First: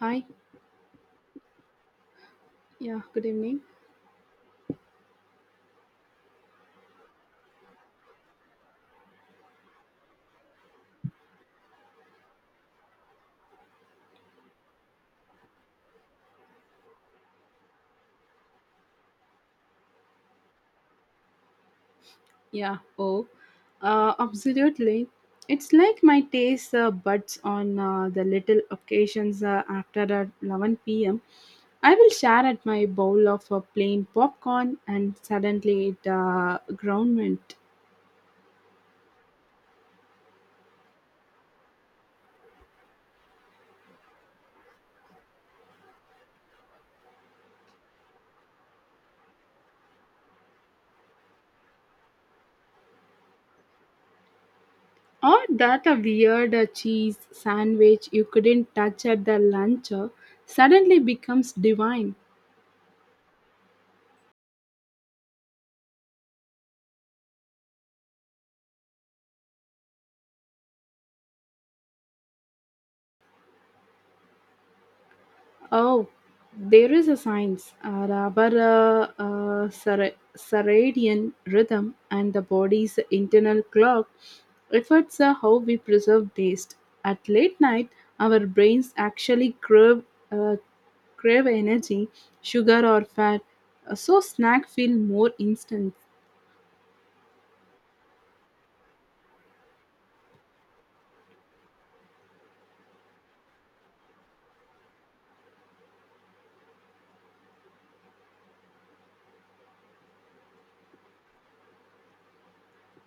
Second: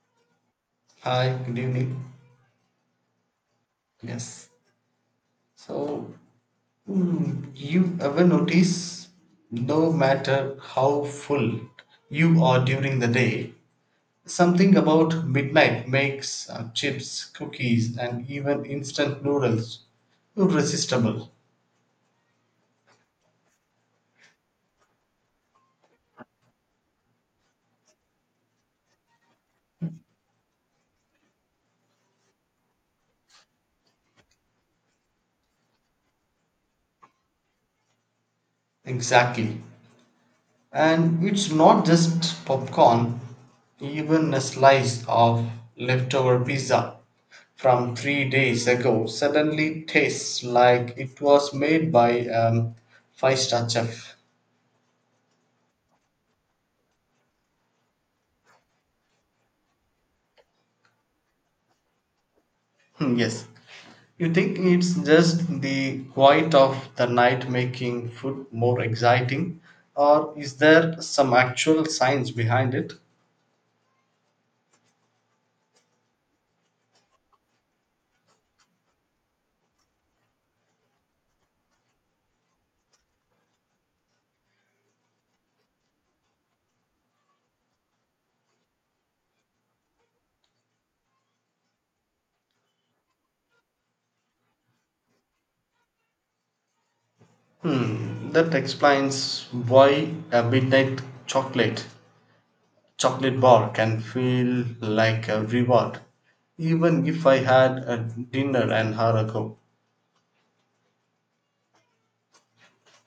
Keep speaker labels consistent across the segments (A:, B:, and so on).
A: Hi.
B: Hi, good evening.
A: Yeah, good evening.
B: Yes. So, you ever notice no matter how full you are during the day, something about midnight makes chips, cookies, and even instant noodles irresistible.
A: Yeah, oh. Absolutely. It's like my taste buds on the little occasions after the 11 p.m. I will share at my bowl of plain popcorn and suddenly it ground went.
B: Exactly. And it's not just popcorn, even a slice of leftover pizza from 3 days ago suddenly tastes like it was made by five-star chef.
A: Or that a weird cheese sandwich you couldn't touch at the lunch suddenly becomes divine.
B: Hmm, yes. You think it's just the quiet of the night making food more exciting, or is there some actual science behind it?
A: Oh, there is a science, Rabara circadian rhythm, and the body's internal clock affects how we preserve taste. At late night, our brains actually uh, crave energy, sugar, or fat, so snack feel more instant.
B: Hmm, that explains why a midnight chocolate chocolate bar can feel like a reward, even if I had a dinner an hour ago.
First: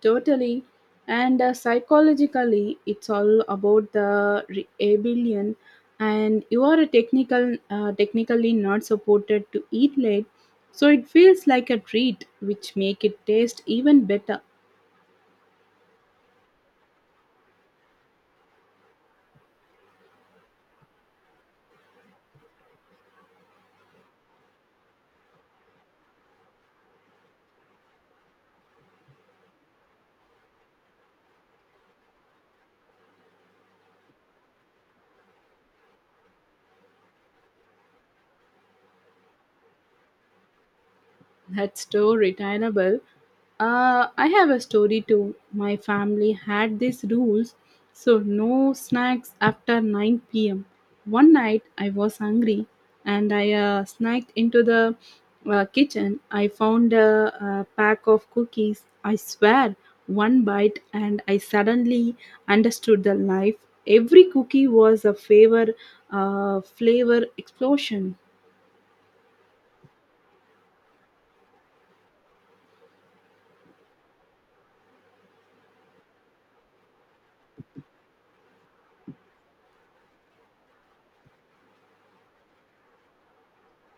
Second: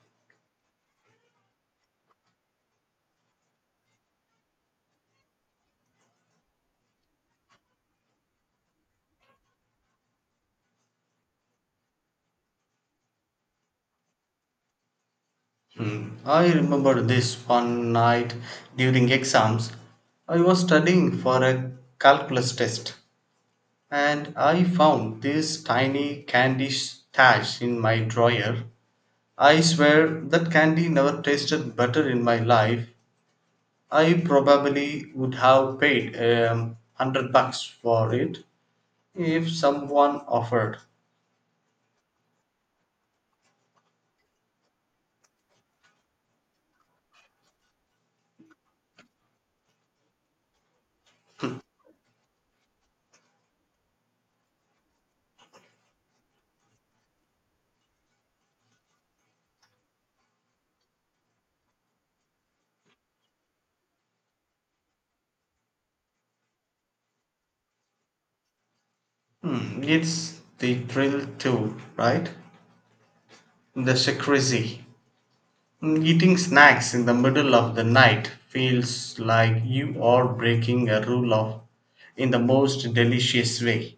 A: Totally. And psychologically, it's all about the rebellion. And you are technically not supported to eat late, so it feels like a treat, which make it taste even better.
B: Hmm. I remember this one night during exams. I was studying for a calculus test and I found this tiny candy stash in my drawer. I swear that candy never tasted better in my life. I probably would have paid 100 bucks for it if someone offered.
A: That's so retainable. I have a story too. My family had these rules, so no snacks after 9 pm. One night I was hungry and I snacked into the kitchen. I found a pack of cookies. I swear, one bite, and I suddenly understood the life. Every cookie was a flavor explosion.
B: Hmm, it's the thrill too, right? The secrecy. Hmm, eating snacks in the middle of the night feels like you are breaking a rule of in the most delicious way.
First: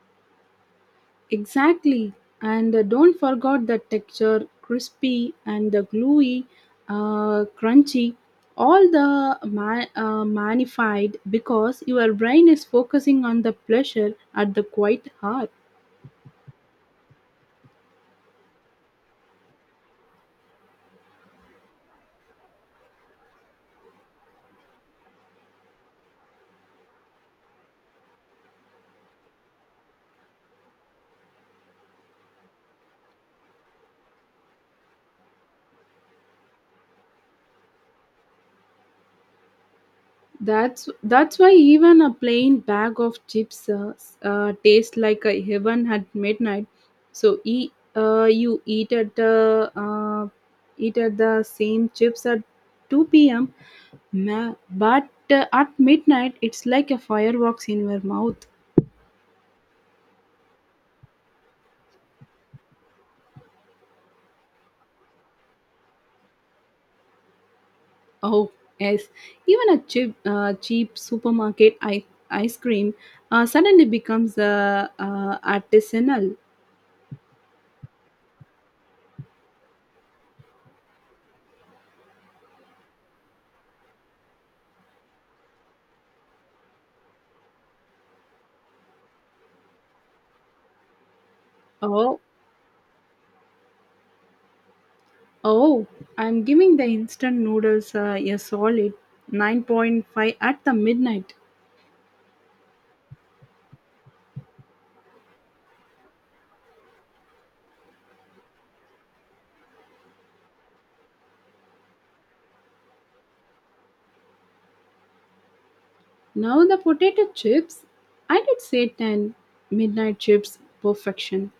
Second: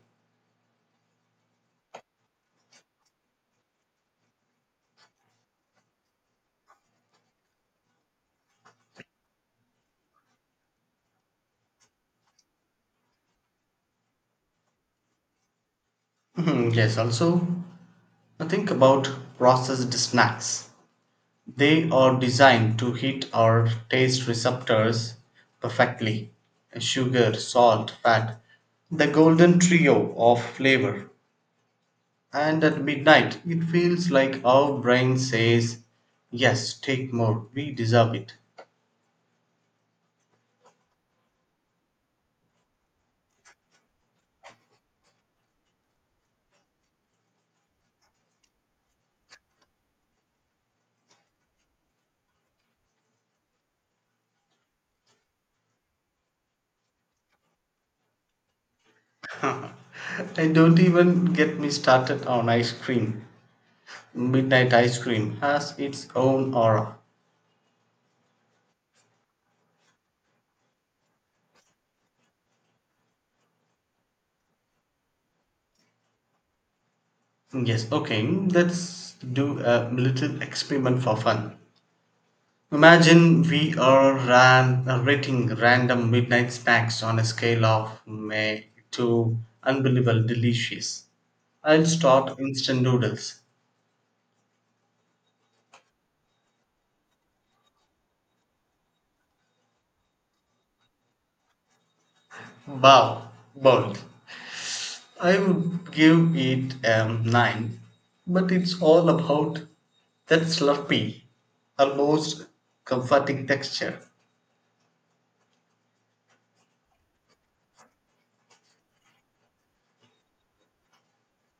A: Exactly, and don't forget the texture, crispy and the gluey, crunchy, all the magnified because your brain is focusing on the pleasure at the quite heart.
B: Hmm, yes, also think about processed snacks. They are designed to hit our taste receptors perfectly. Sugar, salt, fat, the golden trio of flavor. And at midnight, it feels like our brain says, "Yes, take more, we deserve it."
A: That's why even a plain bag of chips tastes like a heaven at midnight. So eat at the same chips at 2 p.m. But at midnight, it's like a fireworks in your mouth.
B: And don't even get me started on ice cream. Midnight ice cream has its own aura.
A: Oh, yes. Even a cheap supermarket ice cream suddenly becomes artisanal.
B: Yes, okay, let's do a little experiment for fun. Imagine we are rating random midnight snacks on a scale of meh to unbelievable delicious. I'll
A: Oh,
B: start instant noodles.
A: oh, I'm giving the instant noodles a solid 9.5 at the midnight.
B: Wow, bold. I would give it a 9, but it's all about that slurpy, almost comforting texture.
A: Now the potato chips, I did say 10, midnight chips perfection.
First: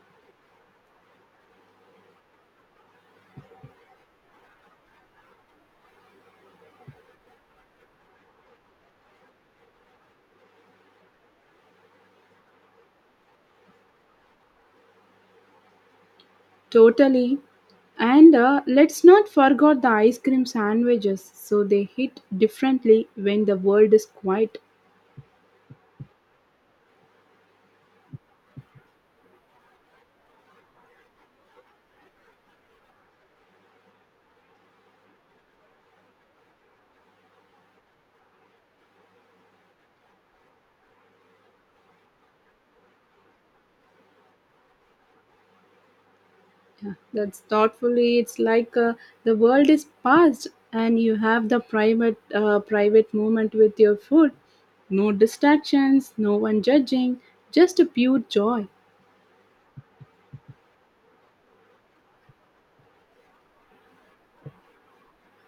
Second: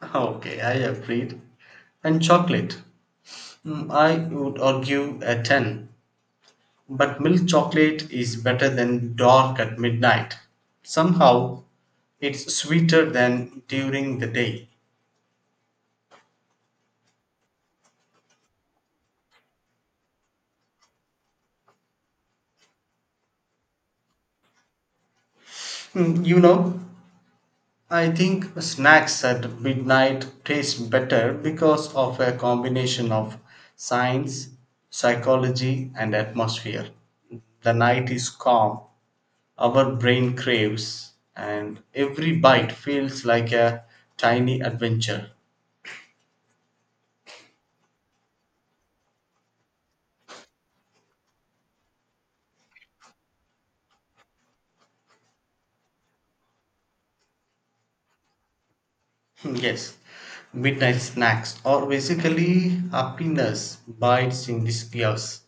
B: Okay, I agreed. And chocolate. Mm, I would argue a 10, but milk chocolate is better than dark at midnight. Somehow, it's sweeter than during the day.
A: Totally. And let's not forget the ice cream sandwiches. So they hit differently when the world is quiet.
B: Mm, you know, I think snacks at midnight taste better because of a combination of science, psychology, and atmosphere. The night is calm, our brain craves, and every bite feels like a tiny adventure.
A: Yeah, that's thoughtfully. It's like the world is past, and you have the private moment with your food. No distractions, no one judging, just a pure joy.
B: Hmm, yes, midnight snacks or basically happiness bites in disguise.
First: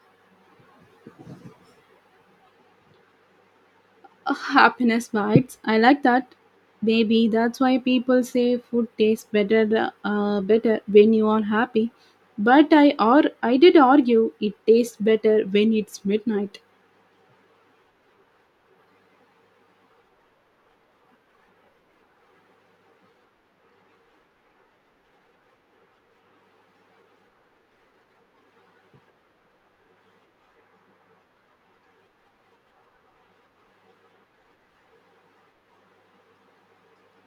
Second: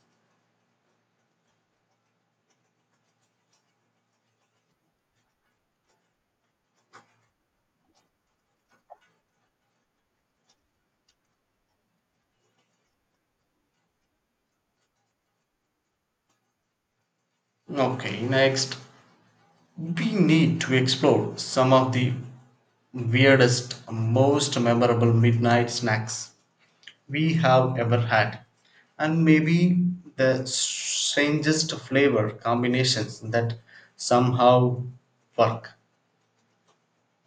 A: Happiness bites. I like that. Maybe that's why people say food tastes better when you are happy. But I did argue it tastes better when it's midnight.
B: Okay, next, we need to explore some of the weirdest, most memorable midnight snacks we have ever had, and maybe the strangest flavor combinations that somehow work.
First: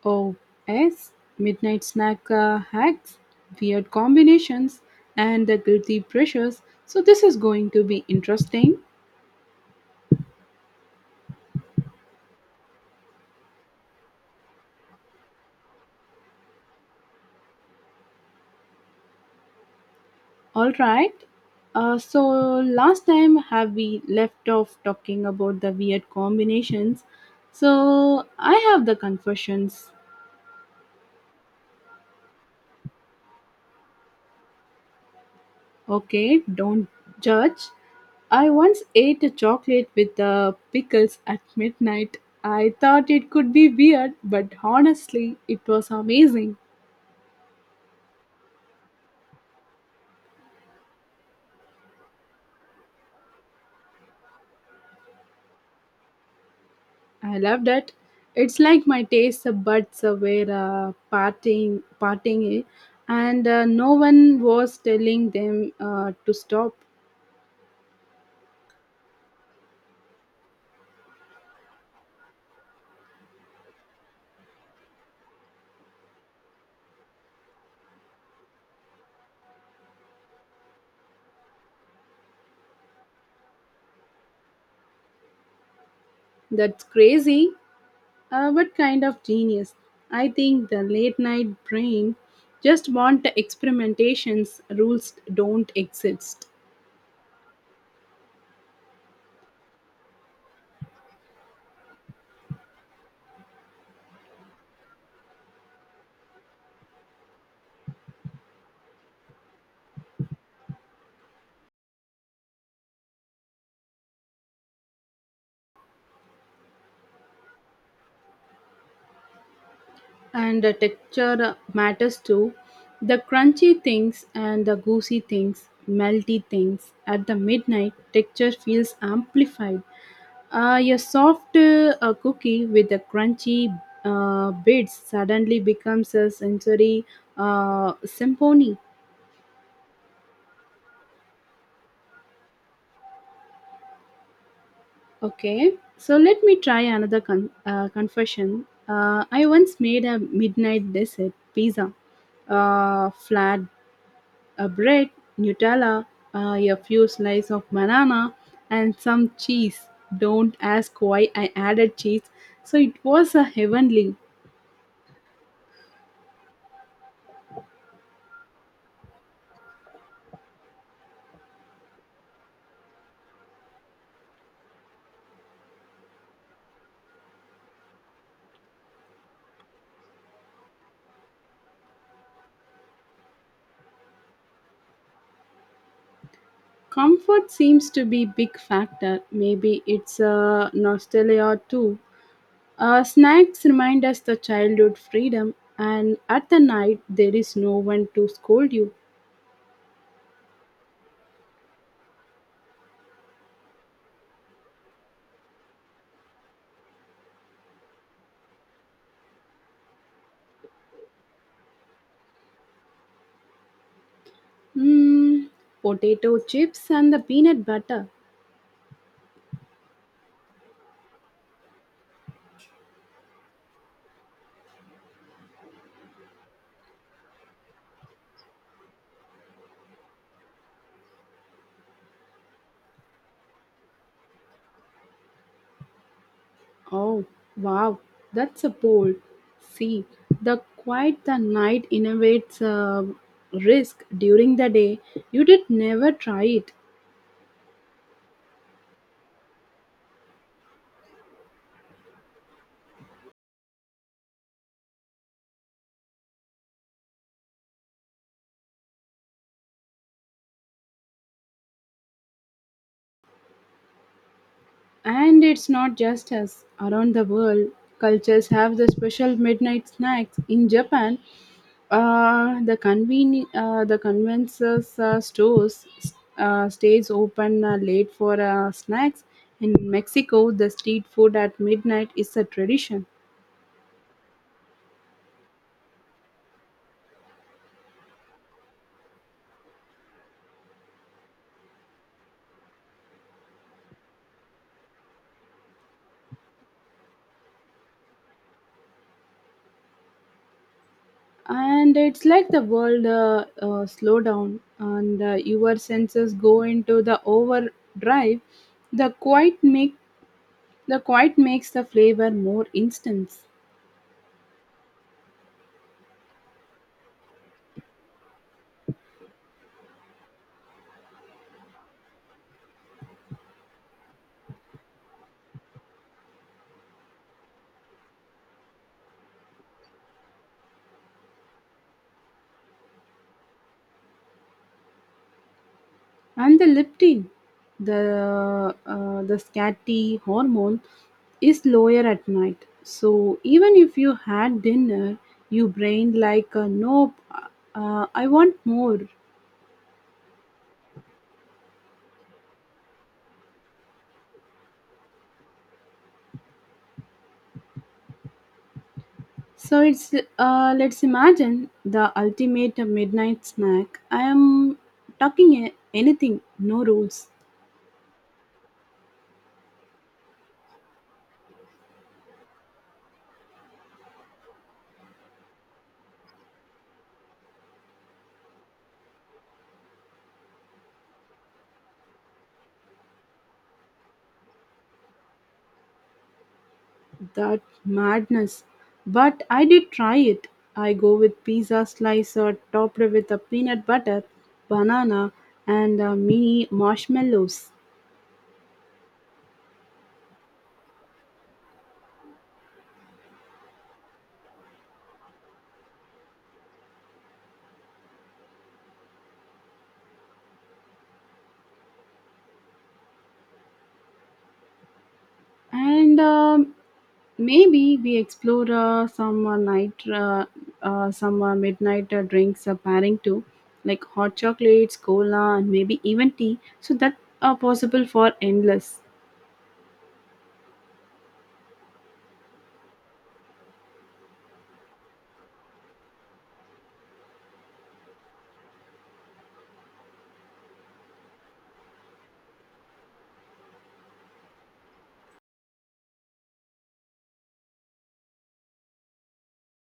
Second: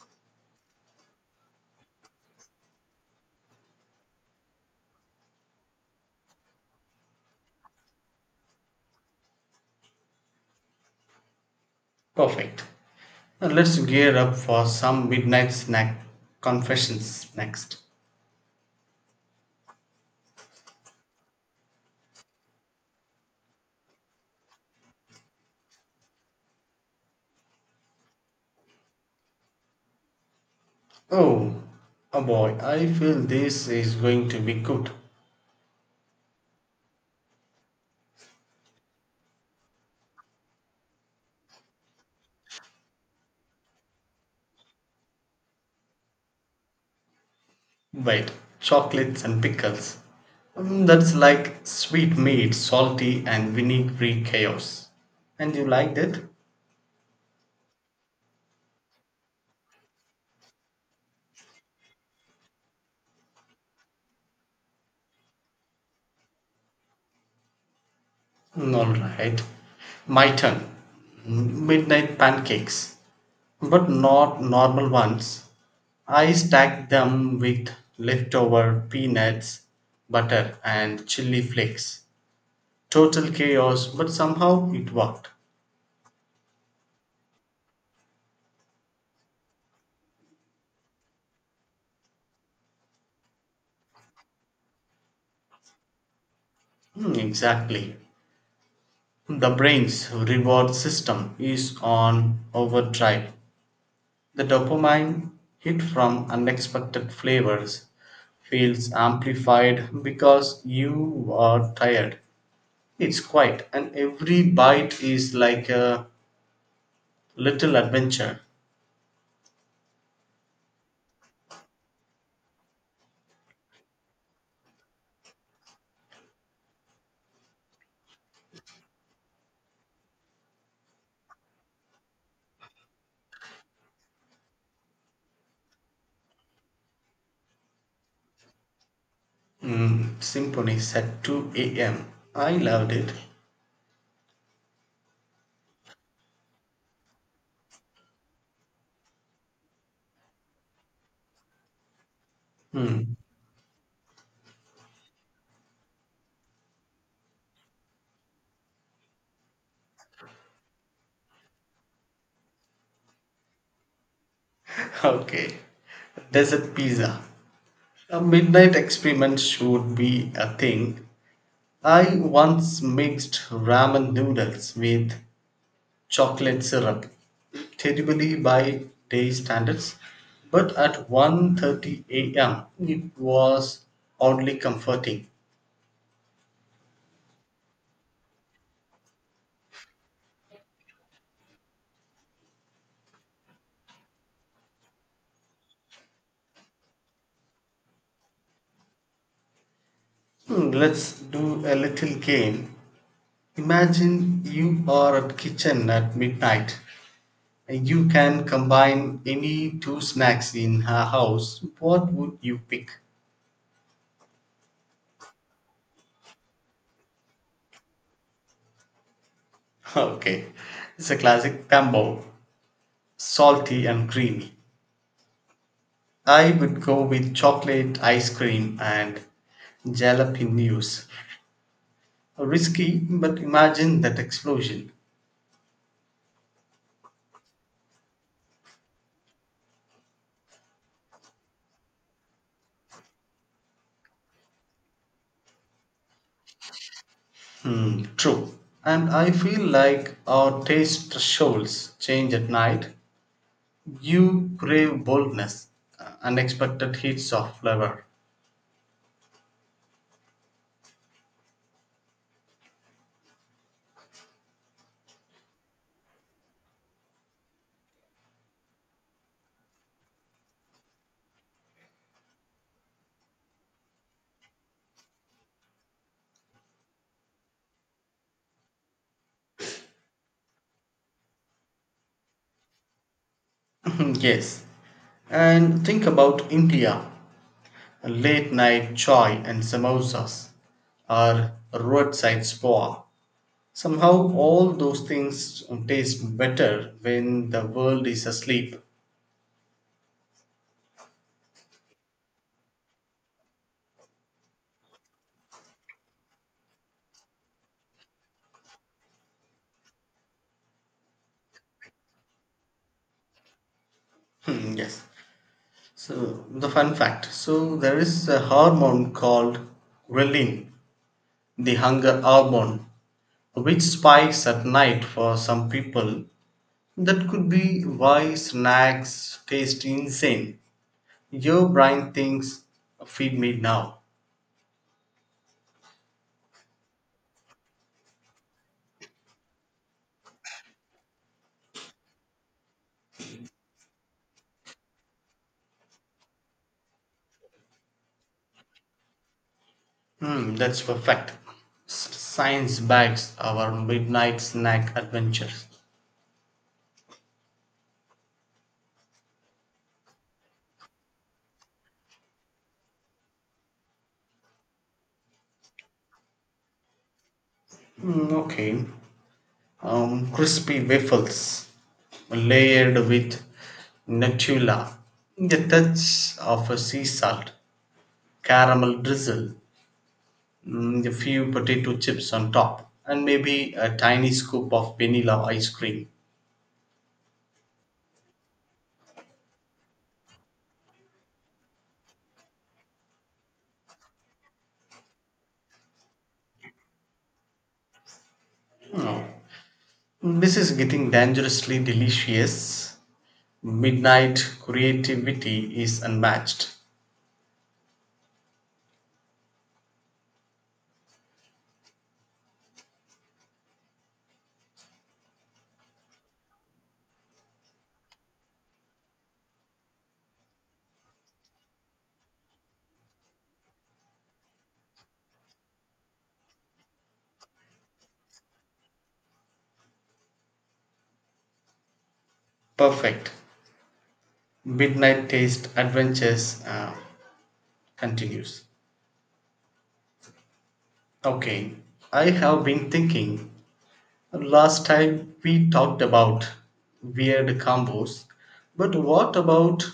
A: Oh, yes, midnight snack hacks, weird combinations, and the guilty pressures. So this is going to be interesting.
B: Perfect. Now let's gear up for some midnight snack confessions next.
A: All right. So last time have we left off talking about the weird combinations. So I have the confessions.
B: Oh, oh boy, I feel this is going to be good.
A: Okay, don't judge. I once ate a chocolate with the pickles at midnight. I thought it could be weird, but honestly, it was amazing.
B: Wait, chocolates and pickles. Mm, that's like sweet meat, salty and vinegary chaos. And you liked it?
A: I love that. It's like my taste buds were parting, and no one was telling them to stop.
B: Mm, alright. My turn. Mm, midnight pancakes. But not normal ones. I stacked them with leftover peanuts, butter, and chili flakes. Total chaos, but somehow it worked.
A: That's crazy, but kind of genius. I think the late night brain just want experimentations. Rules don't exist.
B: Mm, exactly. The brain's reward system is on overdrive. The dopamine hit from unexpected flavors feels amplified because you are tired. It's quiet, and every bite is like a little adventure.
A: And the texture matters too. The crunchy things and the goosey things, melty things at the midnight, texture feels amplified. A soft cookie with the crunchy bits suddenly becomes a sensory symphony.
B: Mm, symphonies at 2 a.m. I loved it.
A: Okay, so let me try another confession. I once made a midnight dessert pizza,
B: Hmm.
A: flat a bread, Nutella, a few slices of banana, and some cheese. Don't ask why I added cheese. So it was a heavenly.
B: Okay. Desert pizza. A midnight experiment should be a thing. I once mixed ramen noodles with chocolate syrup, terribly by day standards, but at 1:30 a.m. it was oddly comforting.
A: Comfort seems to be big factor. Maybe it's a nostalgia too. Snacks remind us the childhood freedom, and at the night there is no one to scold you.
B: Hmm, let's do a little game. Imagine you are at kitchen at midnight. You can combine any two snacks in her house. What would you pick?
A: Mm, potato chips and the peanut butter.
B: Okay, it's a classic combo, salty and creamy. I would go with chocolate ice cream and jalapenos. Risky, but imagine that explosion.
A: Oh, wow, that's a bold. See, the quiet the night innovates a risk during the day. You did never try it.
B: Hmm, true. And I feel like our taste thresholds change at night. You crave boldness, unexpected hits of flavor.
A: And it's not just us. Around the world, cultures have the special midnight snacks. In Japan, the convenience stores stays open late for snacks. In Mexico, the street food at midnight is a tradition.
B: Yes. And think about India late night chai and samosas, or roadside spa. Somehow, all those things taste better when the world is asleep.
A: And it's like the world slow down and your senses go into the overdrive. the quiet make the quiet makes the flavor more instant.
B: Hmm, yes. So, the fun fact so, there is a hormone called ghrelin, the hunger hormone, which spikes at night for some people. That could be why snacks taste insane. Your brain thinks, feed me now.
A: And the leptin, the scat hormone is lower at night, so even if you had dinner your brain like nope, I want more.
B: Hmm, that's perfect. Science backs our midnight snack adventures.
A: So it's let's imagine the ultimate midnight snack. I am talking anything, no rules.
B: Mm, okay. Crispy waffles layered with Nutella, a touch of a sea salt, caramel drizzle, mm, a few potato chips on top, and maybe a tiny scoop of vanilla ice cream.
A: That madness. But I did try it. I go with pizza slicer topped with a peanut butter, banana, and mini marshmallows.
B: Oh. This is getting dangerously delicious. Midnight creativity is unmatched.
A: And maybe we explore some night some midnight drinks pairing too, like hot chocolates, cola, and maybe even tea, so that are possible for endless.
B: Perfect. Midnight taste adventures continues. Okay, I have been thinking. Last time we talked about weird combos, but what about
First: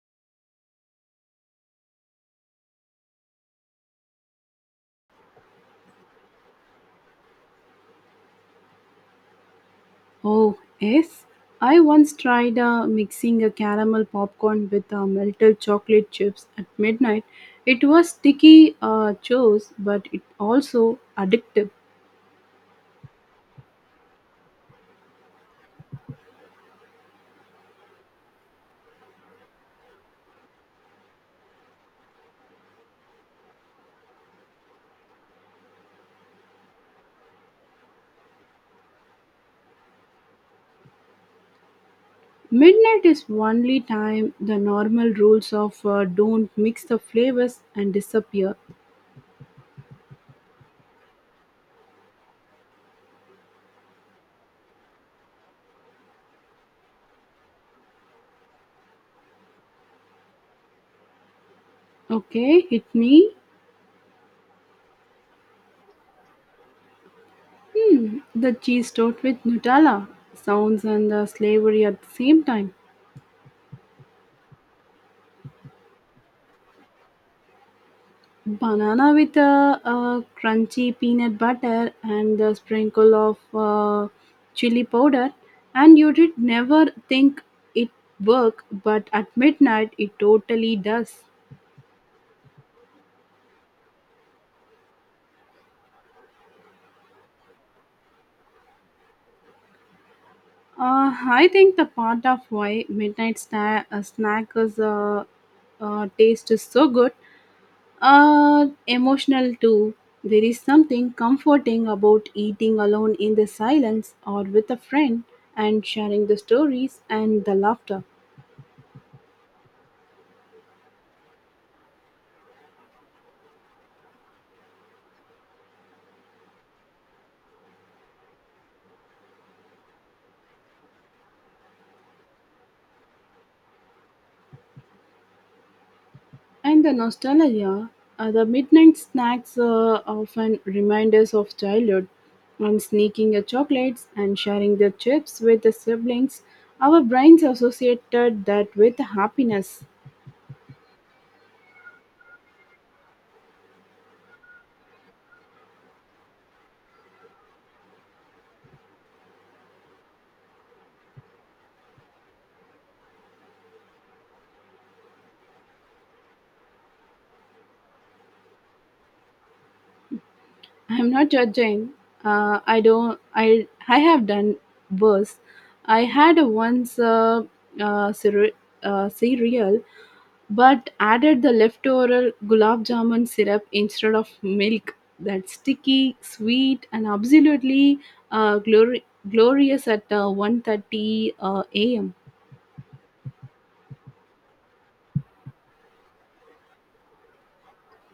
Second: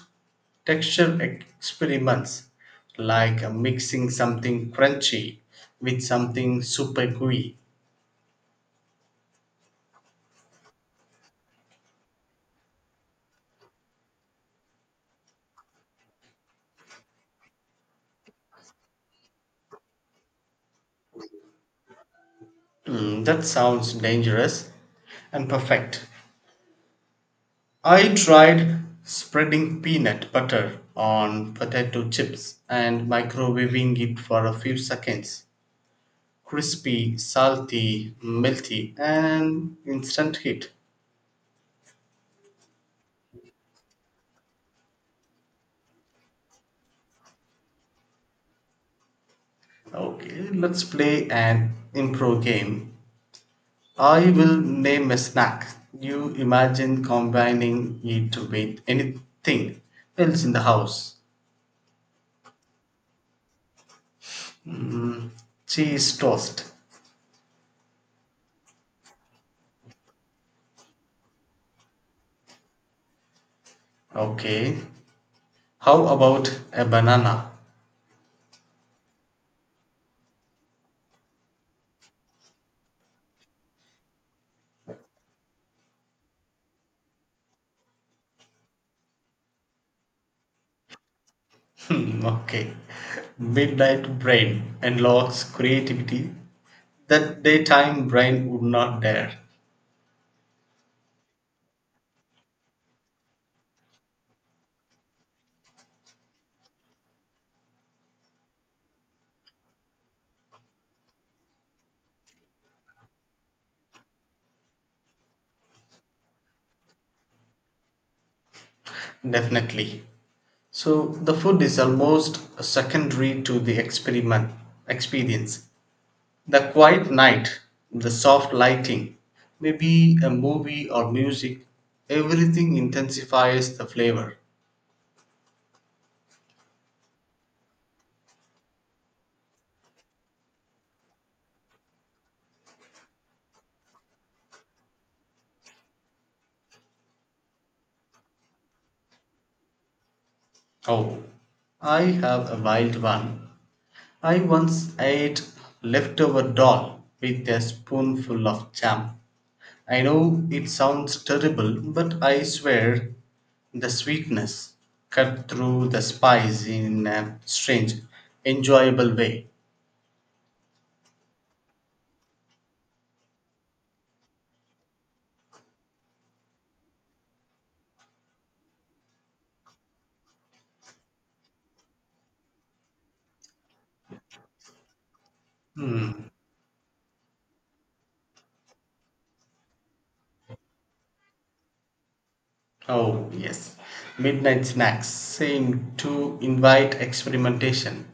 B: texture experiments like mixing something crunchy with something super gooey?
A: Oh yes, I once tried mixing a caramel popcorn with melted chocolate chips at midnight. It was sticky, chose, but it also addictive.
B: Mm, that sounds dangerous and perfect. I tried spreading peanut butter on potato chips and microwaving it for a few seconds. Crispy, salty, melty, and instant hit.
A: Midnight is only time the normal rules of don't mix the flavors and disappear.
B: Okay, let's play an improv game. I will name a snack. You imagine combining it with anything else in the house.
A: Okay, hit me.
B: Cheese toast.
A: Hmm, the cheese toast with Nutella. Sounds and the slavery at the same time.
B: Okay. How about a banana?
A: Banana with a crunchy peanut butter and a sprinkle of chili powder. And you did never think it work, but at midnight it totally does.
B: Hmm, okay. Midnight brain unlocks creativity that daytime brain would not dare.
A: I think the part of why midnight snack is taste is so good, emotional too. There is something comforting about eating alone in the silence or with a friend and sharing the stories and the laughter.
B: Definitely. So the food is almost secondary to the experiment experience. The quiet night, the soft lighting, maybe a movie or music, everything intensifies the flavor.
A: And the nostalgia, the midnight snacks often remind us of childhood. And sneaking the chocolates and sharing the chips with the siblings, our brains associated that with happiness.
B: Oh, I have a wild one. I once ate leftover dal with a spoonful of jam. I know it sounds terrible, but I swear the sweetness cut through the spice in a strange, enjoyable way.
A: I'm not judging. I don't. I have done worse. I had once uh, cere- cereal but added the leftover gulab jamun syrup instead of milk. That sticky, sweet, and absolutely uh, glori- glorious at 1:30 a.m.
B: Oh, yes. Midnight snacks seem to invite experimentation.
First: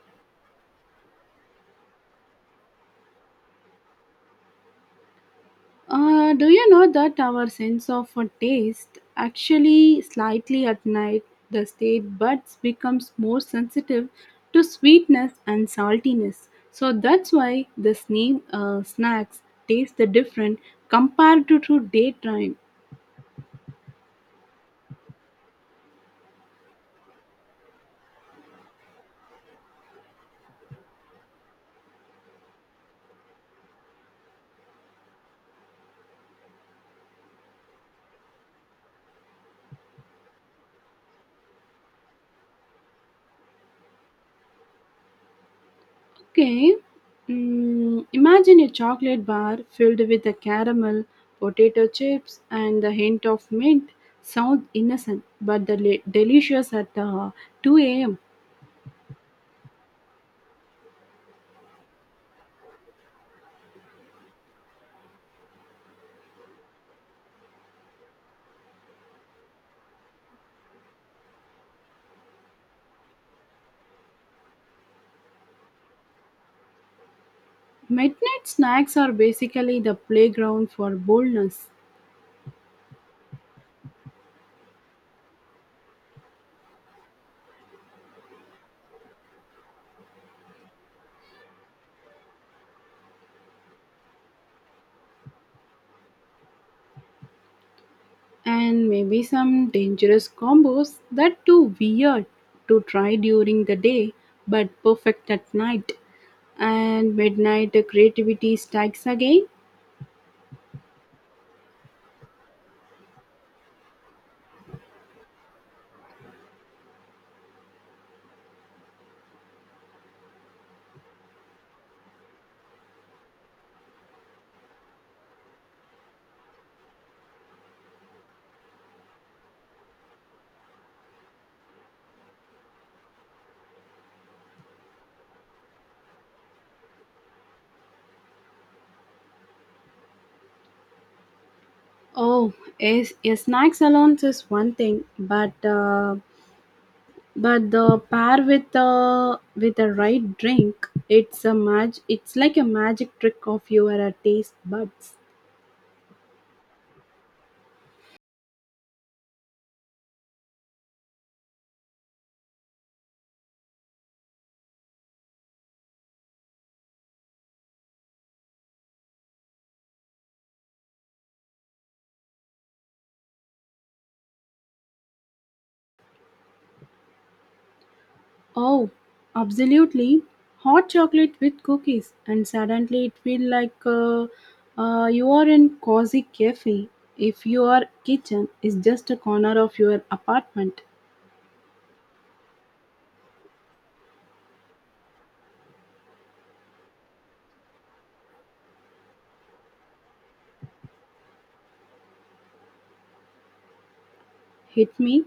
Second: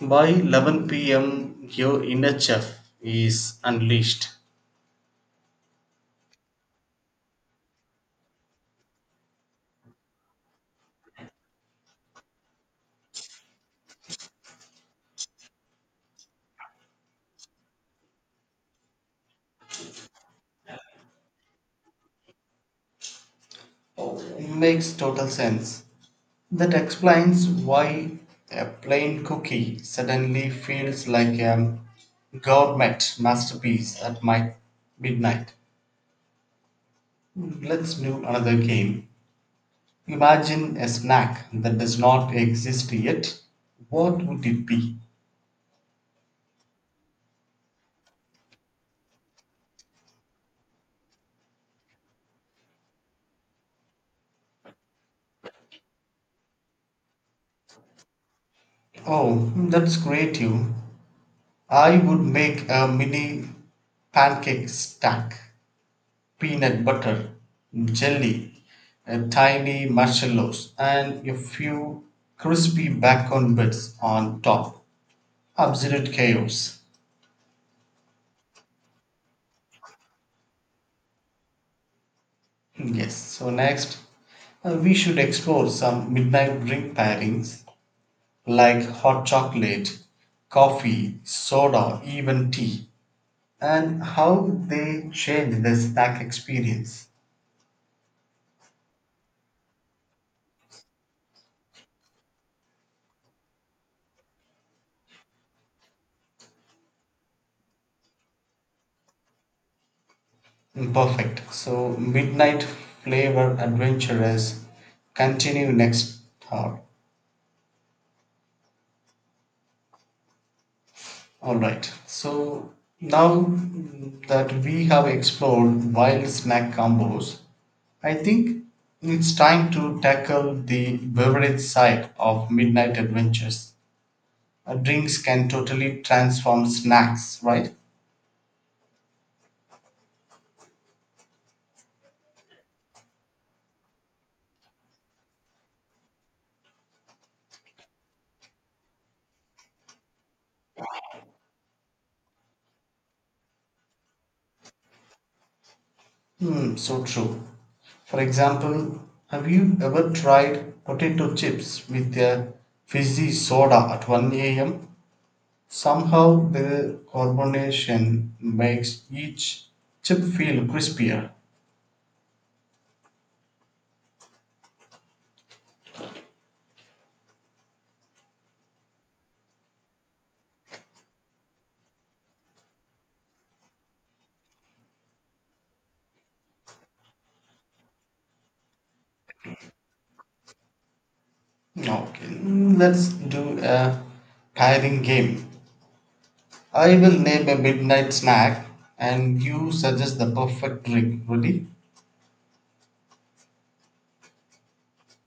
B: By 11 p.m., your inner chef is unleashed.
A: Do you know that our sense of taste actually slightly at night, the state buds becomes more sensitive to sweetness and saltiness. So that's why the snacks taste the different compared to daytime.
B: Makes total sense. That explains why a plain cookie suddenly feels like a gourmet masterpiece at my midnight. Let's do another game. Imagine a snack that does not exist yet. What would it be?
A: Okay. Imagine a chocolate bar filled with a caramel, potato chips, and a hint of mint. Sounds innocent, but the delicious at 2 a.m.
B: Oh, that's creative. I would make a mini pancake stack peanut butter, jelly, tiny marshmallows, and a few crispy bacon bits on top. Absolute chaos.
A: Midnight snacks are basically the playground for boldness,
B: Yes, so next we should explore some midnight drink pairings like hot chocolate, coffee, soda, even tea, and how they change the snack experience.
A: and maybe some dangerous combos that too weird to try during the day, but perfect at night, and midnight creativity strikes again.
B: Mm, perfect. So, Midnight Flavor Adventurers continue next hour. Alright. So, now that we have explored wild snack combos, I think it's time to tackle the beverage side of Midnight Adventures. Drinks can totally transform snacks, right?
A: Oh, is snacks alone is one thing, but but the pair with the right drink, it's a mag. It's like a magic trick of your taste buds.
B: Hmm, so true. For example, have you ever tried potato chips with a fizzy soda at 1 a.m.? Somehow the carbonation makes each chip feel crispier.
A: Oh, absolutely! Hot chocolate with cookies, and suddenly it feels like you are in cozy cafe. If your kitchen is just a corner of your apartment.
B: Okay, mm, let's do a pairing game. I will name a midnight snack and you suggest the perfect drink. Ready?
A: Hit me.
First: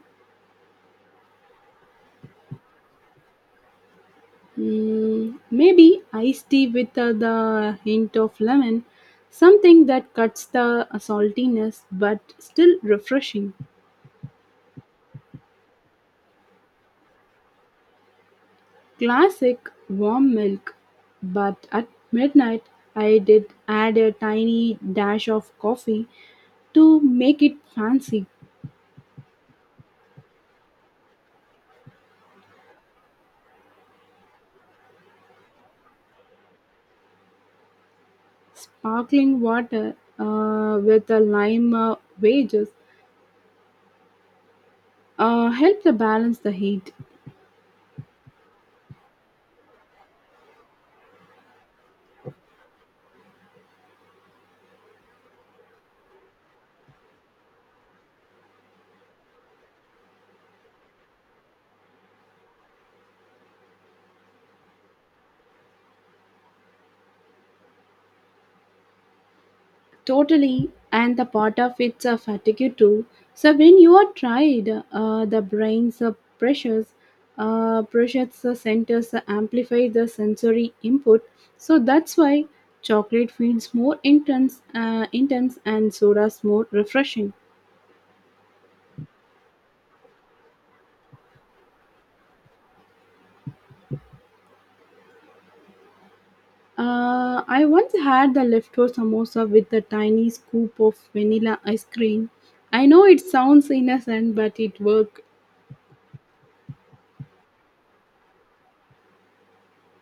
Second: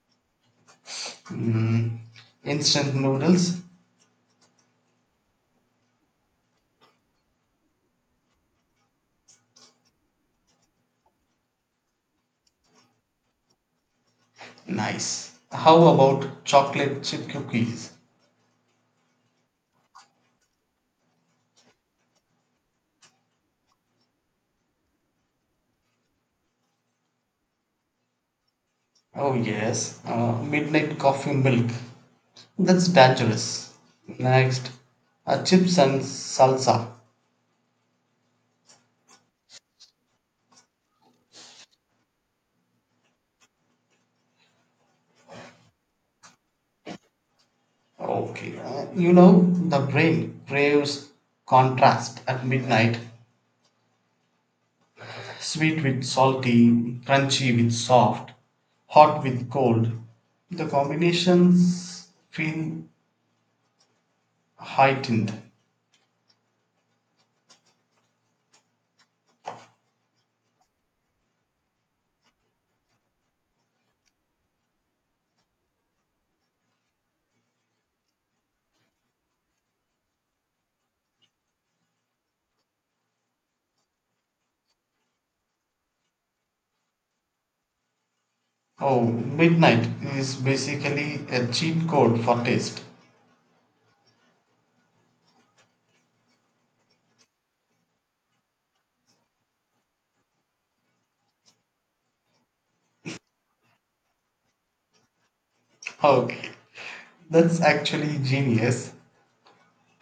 B: Mm, instant noodles?
A: Maybe iced tea with the hint of lemon, something that cuts the saltiness but still refreshing.
B: Nice. How about chocolate chip cookies?
A: Classic warm milk, but at midnight I did add a tiny dash of coffee to make it fancy.
B: Oh yes, midnight coffee milk. That's dangerous. Next, chips and salsa.
A: Sparkling water with the lime wedges helped to balance the heat.
B: Okay, you know the brain craves contrast at midnight. Sweet with salty, crunchy with soft, hot with cold. The combinations feel heightened.
A: Totally, and the part of it's a fatigue too. So when you are tired, the brain's pressures, pressures the centers amplify the sensory input. So that's why chocolate feels more intense, and soda's more refreshing.
B: Oh, midnight is basically a cheat code for taste.
A: I once had the leftover samosa with a tiny scoop of vanilla ice cream. I know it sounds innocent, but it worked.
B: Okay, that's actually genius.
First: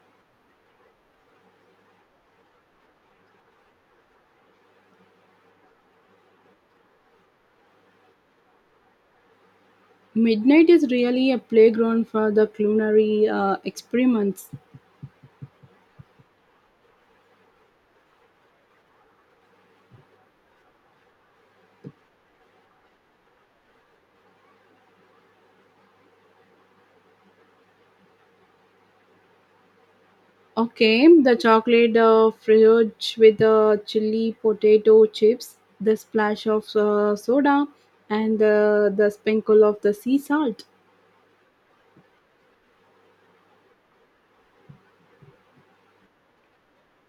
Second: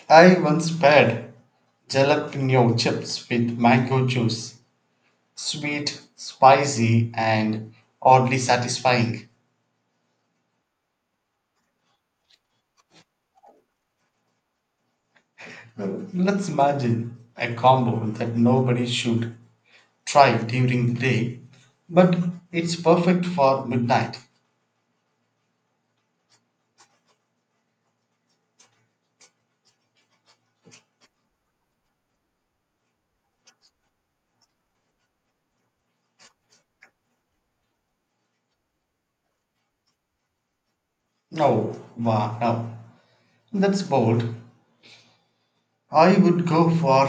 B: I once paired jalapeno chips with mango juice sweet, spicy, and oddly satisfying.
A: Midnight is really a playground for the culinary experiments.
B: Let's imagine a combo that nobody should try during the day, but it's perfect for midnight.
A: Okay, the chocolate fudge with the chili potato chips, the splash of soda, and the sprinkle of the sea salt.
B: No, wow, no. That's bold. I would go for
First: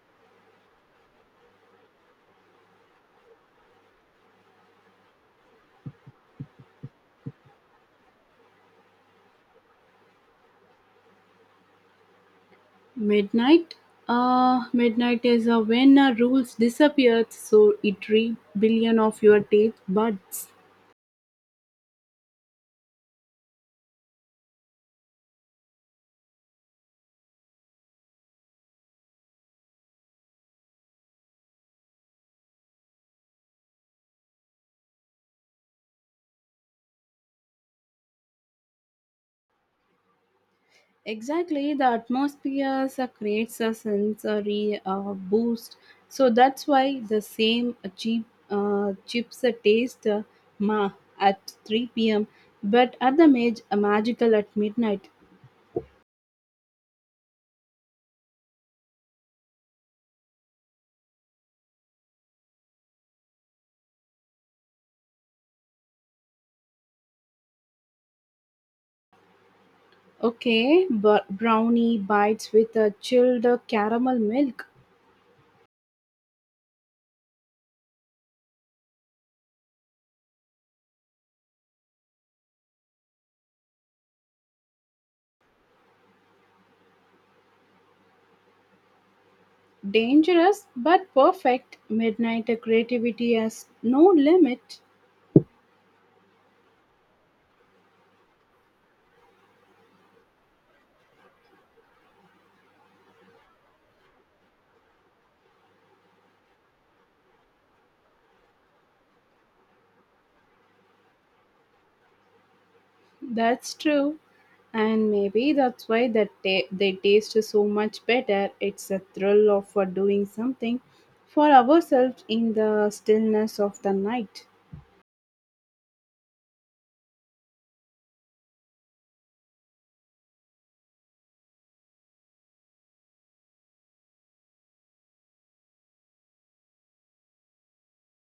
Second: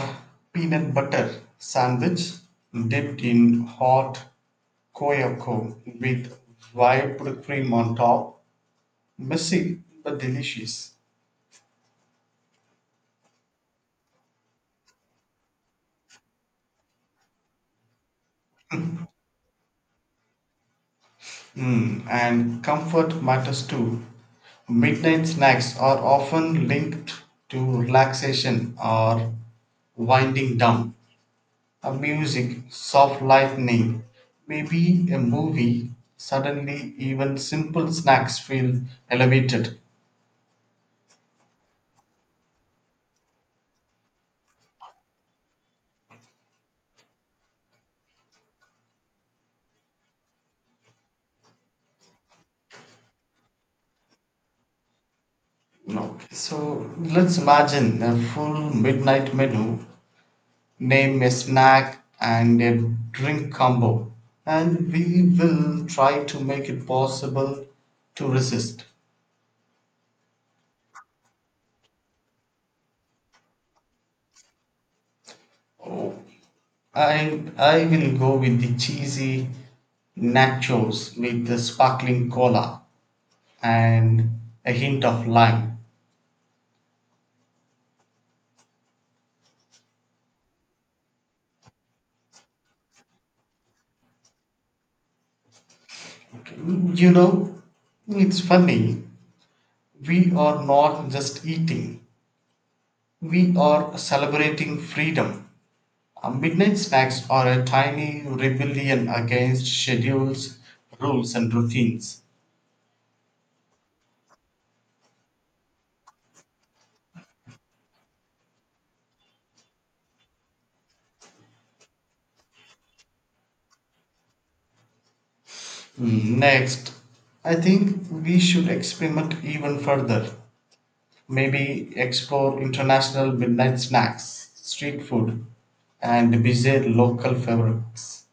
B: peanut butter sandwich dipped in hot Koyako with whipped cream on top. Messy but delicious.
A: Midnight? Midnight is when rules disappear, so it re billion of your taste buds.
B: Mm, and comfort matters too. Midnight snacks are often linked to relaxation or winding down. A music, soft lightning, maybe a movie. Suddenly, even simple snacks feel elevated.
A: Exactly, the atmosphere creates a sensory boost. So that's why the same cheap chips taste ma at 3 p.m. but at the magical at midnight.
B: Okay, so let's imagine a full midnight menu. Name a snack and a drink combo, and we will try to make it possible to resist.
A: Okay, but brownie bites with a chilled caramel milk.
B: I will go with the cheesy nachos with the sparkling cola and a hint of lime.
A: Dangerous but perfect. Midnight creativity has no limit.
B: Okay, you know, it's funny. We are not just eating; we are celebrating freedom. Midnight snacks are a tiny rebellion against schedules, rules, and routines.
A: That's true. And maybe that's why that they taste so much better. It's a thrill of doing something for ourselves in the stillness of the night.
B: Mm, next, I think we should experiment even further. Maybe explore international midnight snacks, street food, and visit local favorites.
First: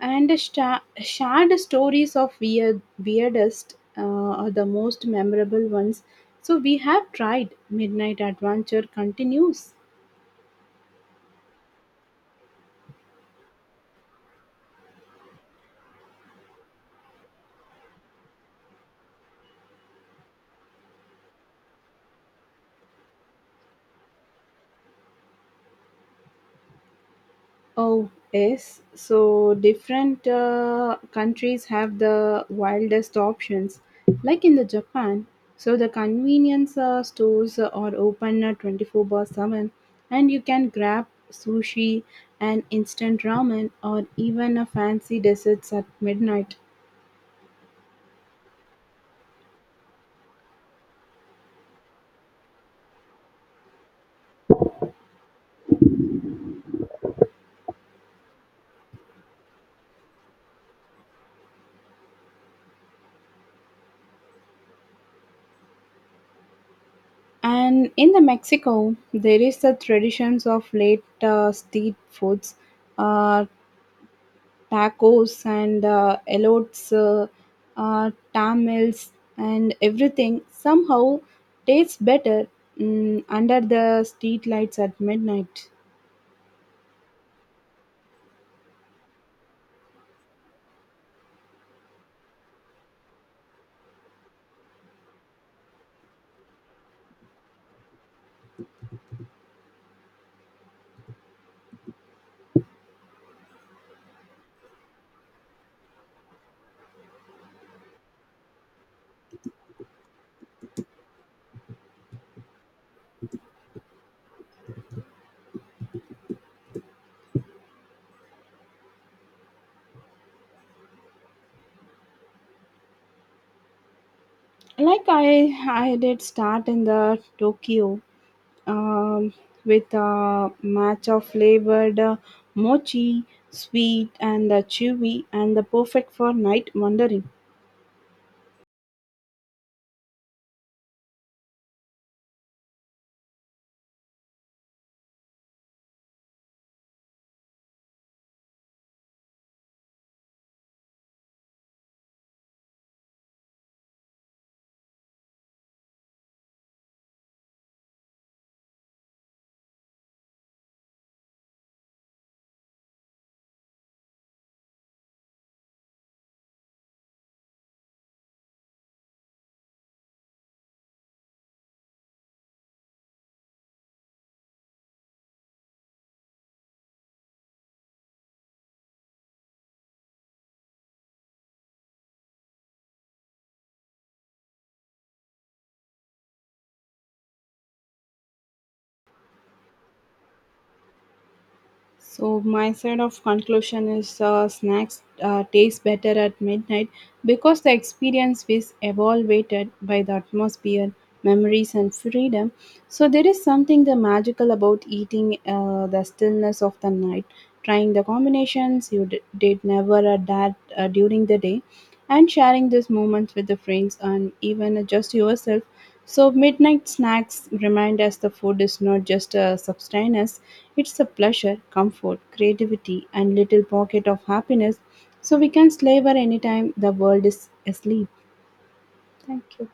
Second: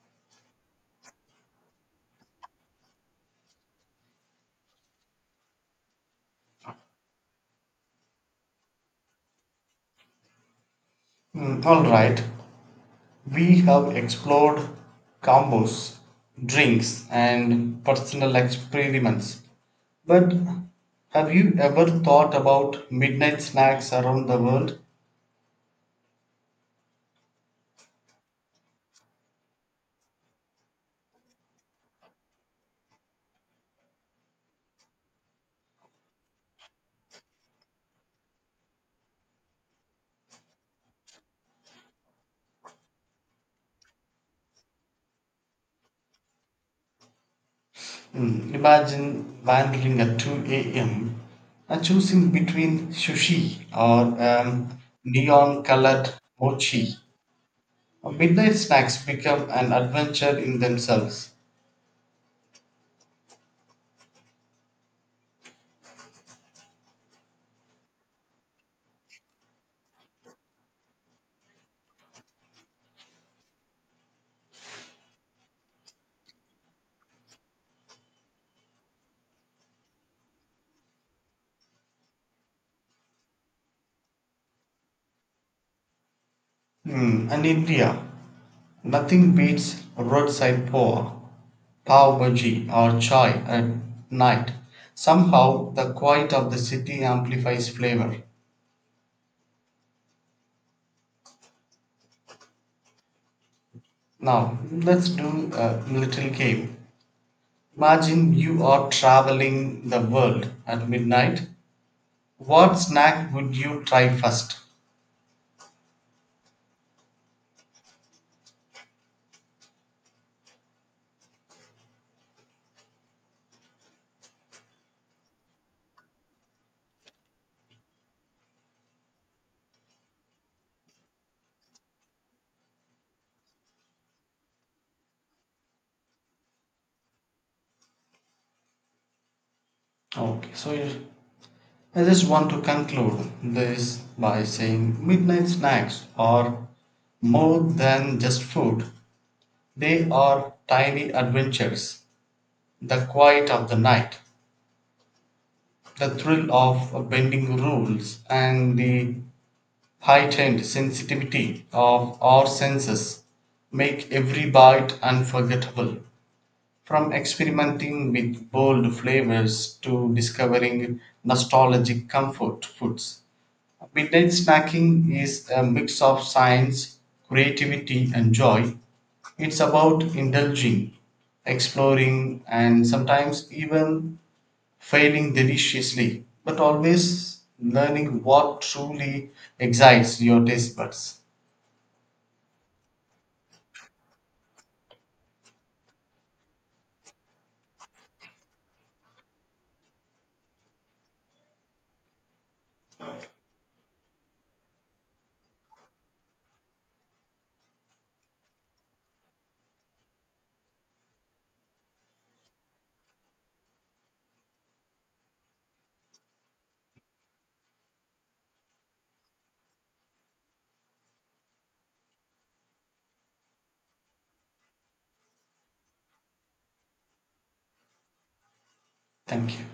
A: And the shared stories of weirdest are the most memorable ones. So we have tried. Midnight Adventure continues.
B: Mm, all right, we have explored combos, drinks, and personal experiments. But have you ever thought about midnight snacks around the world?
A: Oh, yes. So different countries have the wildest options. Like in the Japan, so the convenience stores are open 24 bar 7, and you can grab sushi and instant ramen or even a fancy desserts at midnight.
B: Hmm, imagine wandering at 2 a.m. and choosing between sushi or neon colored mochi. Midnight snacks become an adventure in themselves.
A: And in the Mexico, there is the traditions of late street foods, uh, tacos, and elotes, tamales, and everything somehow tastes better under the street lights at midnight.
B: Hmm, and India, nothing beats roadside poha, pav bhaji, or chai at night. Somehow, the quiet of the city amplifies flavor. Now, let's do a little game. Imagine you are traveling the world at midnight. What snack would you try first?
A: Like I did start in the Tokyo um, with a match of flavored mochi, sweet and chewy, and the perfect for night wandering.
B: Okay, so you- I just want to conclude this by saying midnight snacks are more than just food. They are tiny adventures the quiet of the night, the thrill of bending rules, and the heightened sensitivity of our senses make every bite unforgettable. From experimenting with bold flavors to discovering nostalgic comfort foods, midnight snacking is a mix of science, creativity, and joy. It's about indulging, exploring, and sometimes even failing deliciously, but always learning what truly excites your taste buds.
A: So my side of conclusion is snacks taste better at midnight because the experience is evaluated by the atmosphere, memories, and freedom. So there is something the magical about eating the stillness of the night, trying the combinations you did never that during the day, and sharing these moments with the friends and even just yourself. So, midnight snacks remind us the food is not just a sustenance, it's a pleasure, comfort, creativity, and little pocket of happiness. So, we can slave at any time the world is asleep. Thank
B: Thank you.
A: you.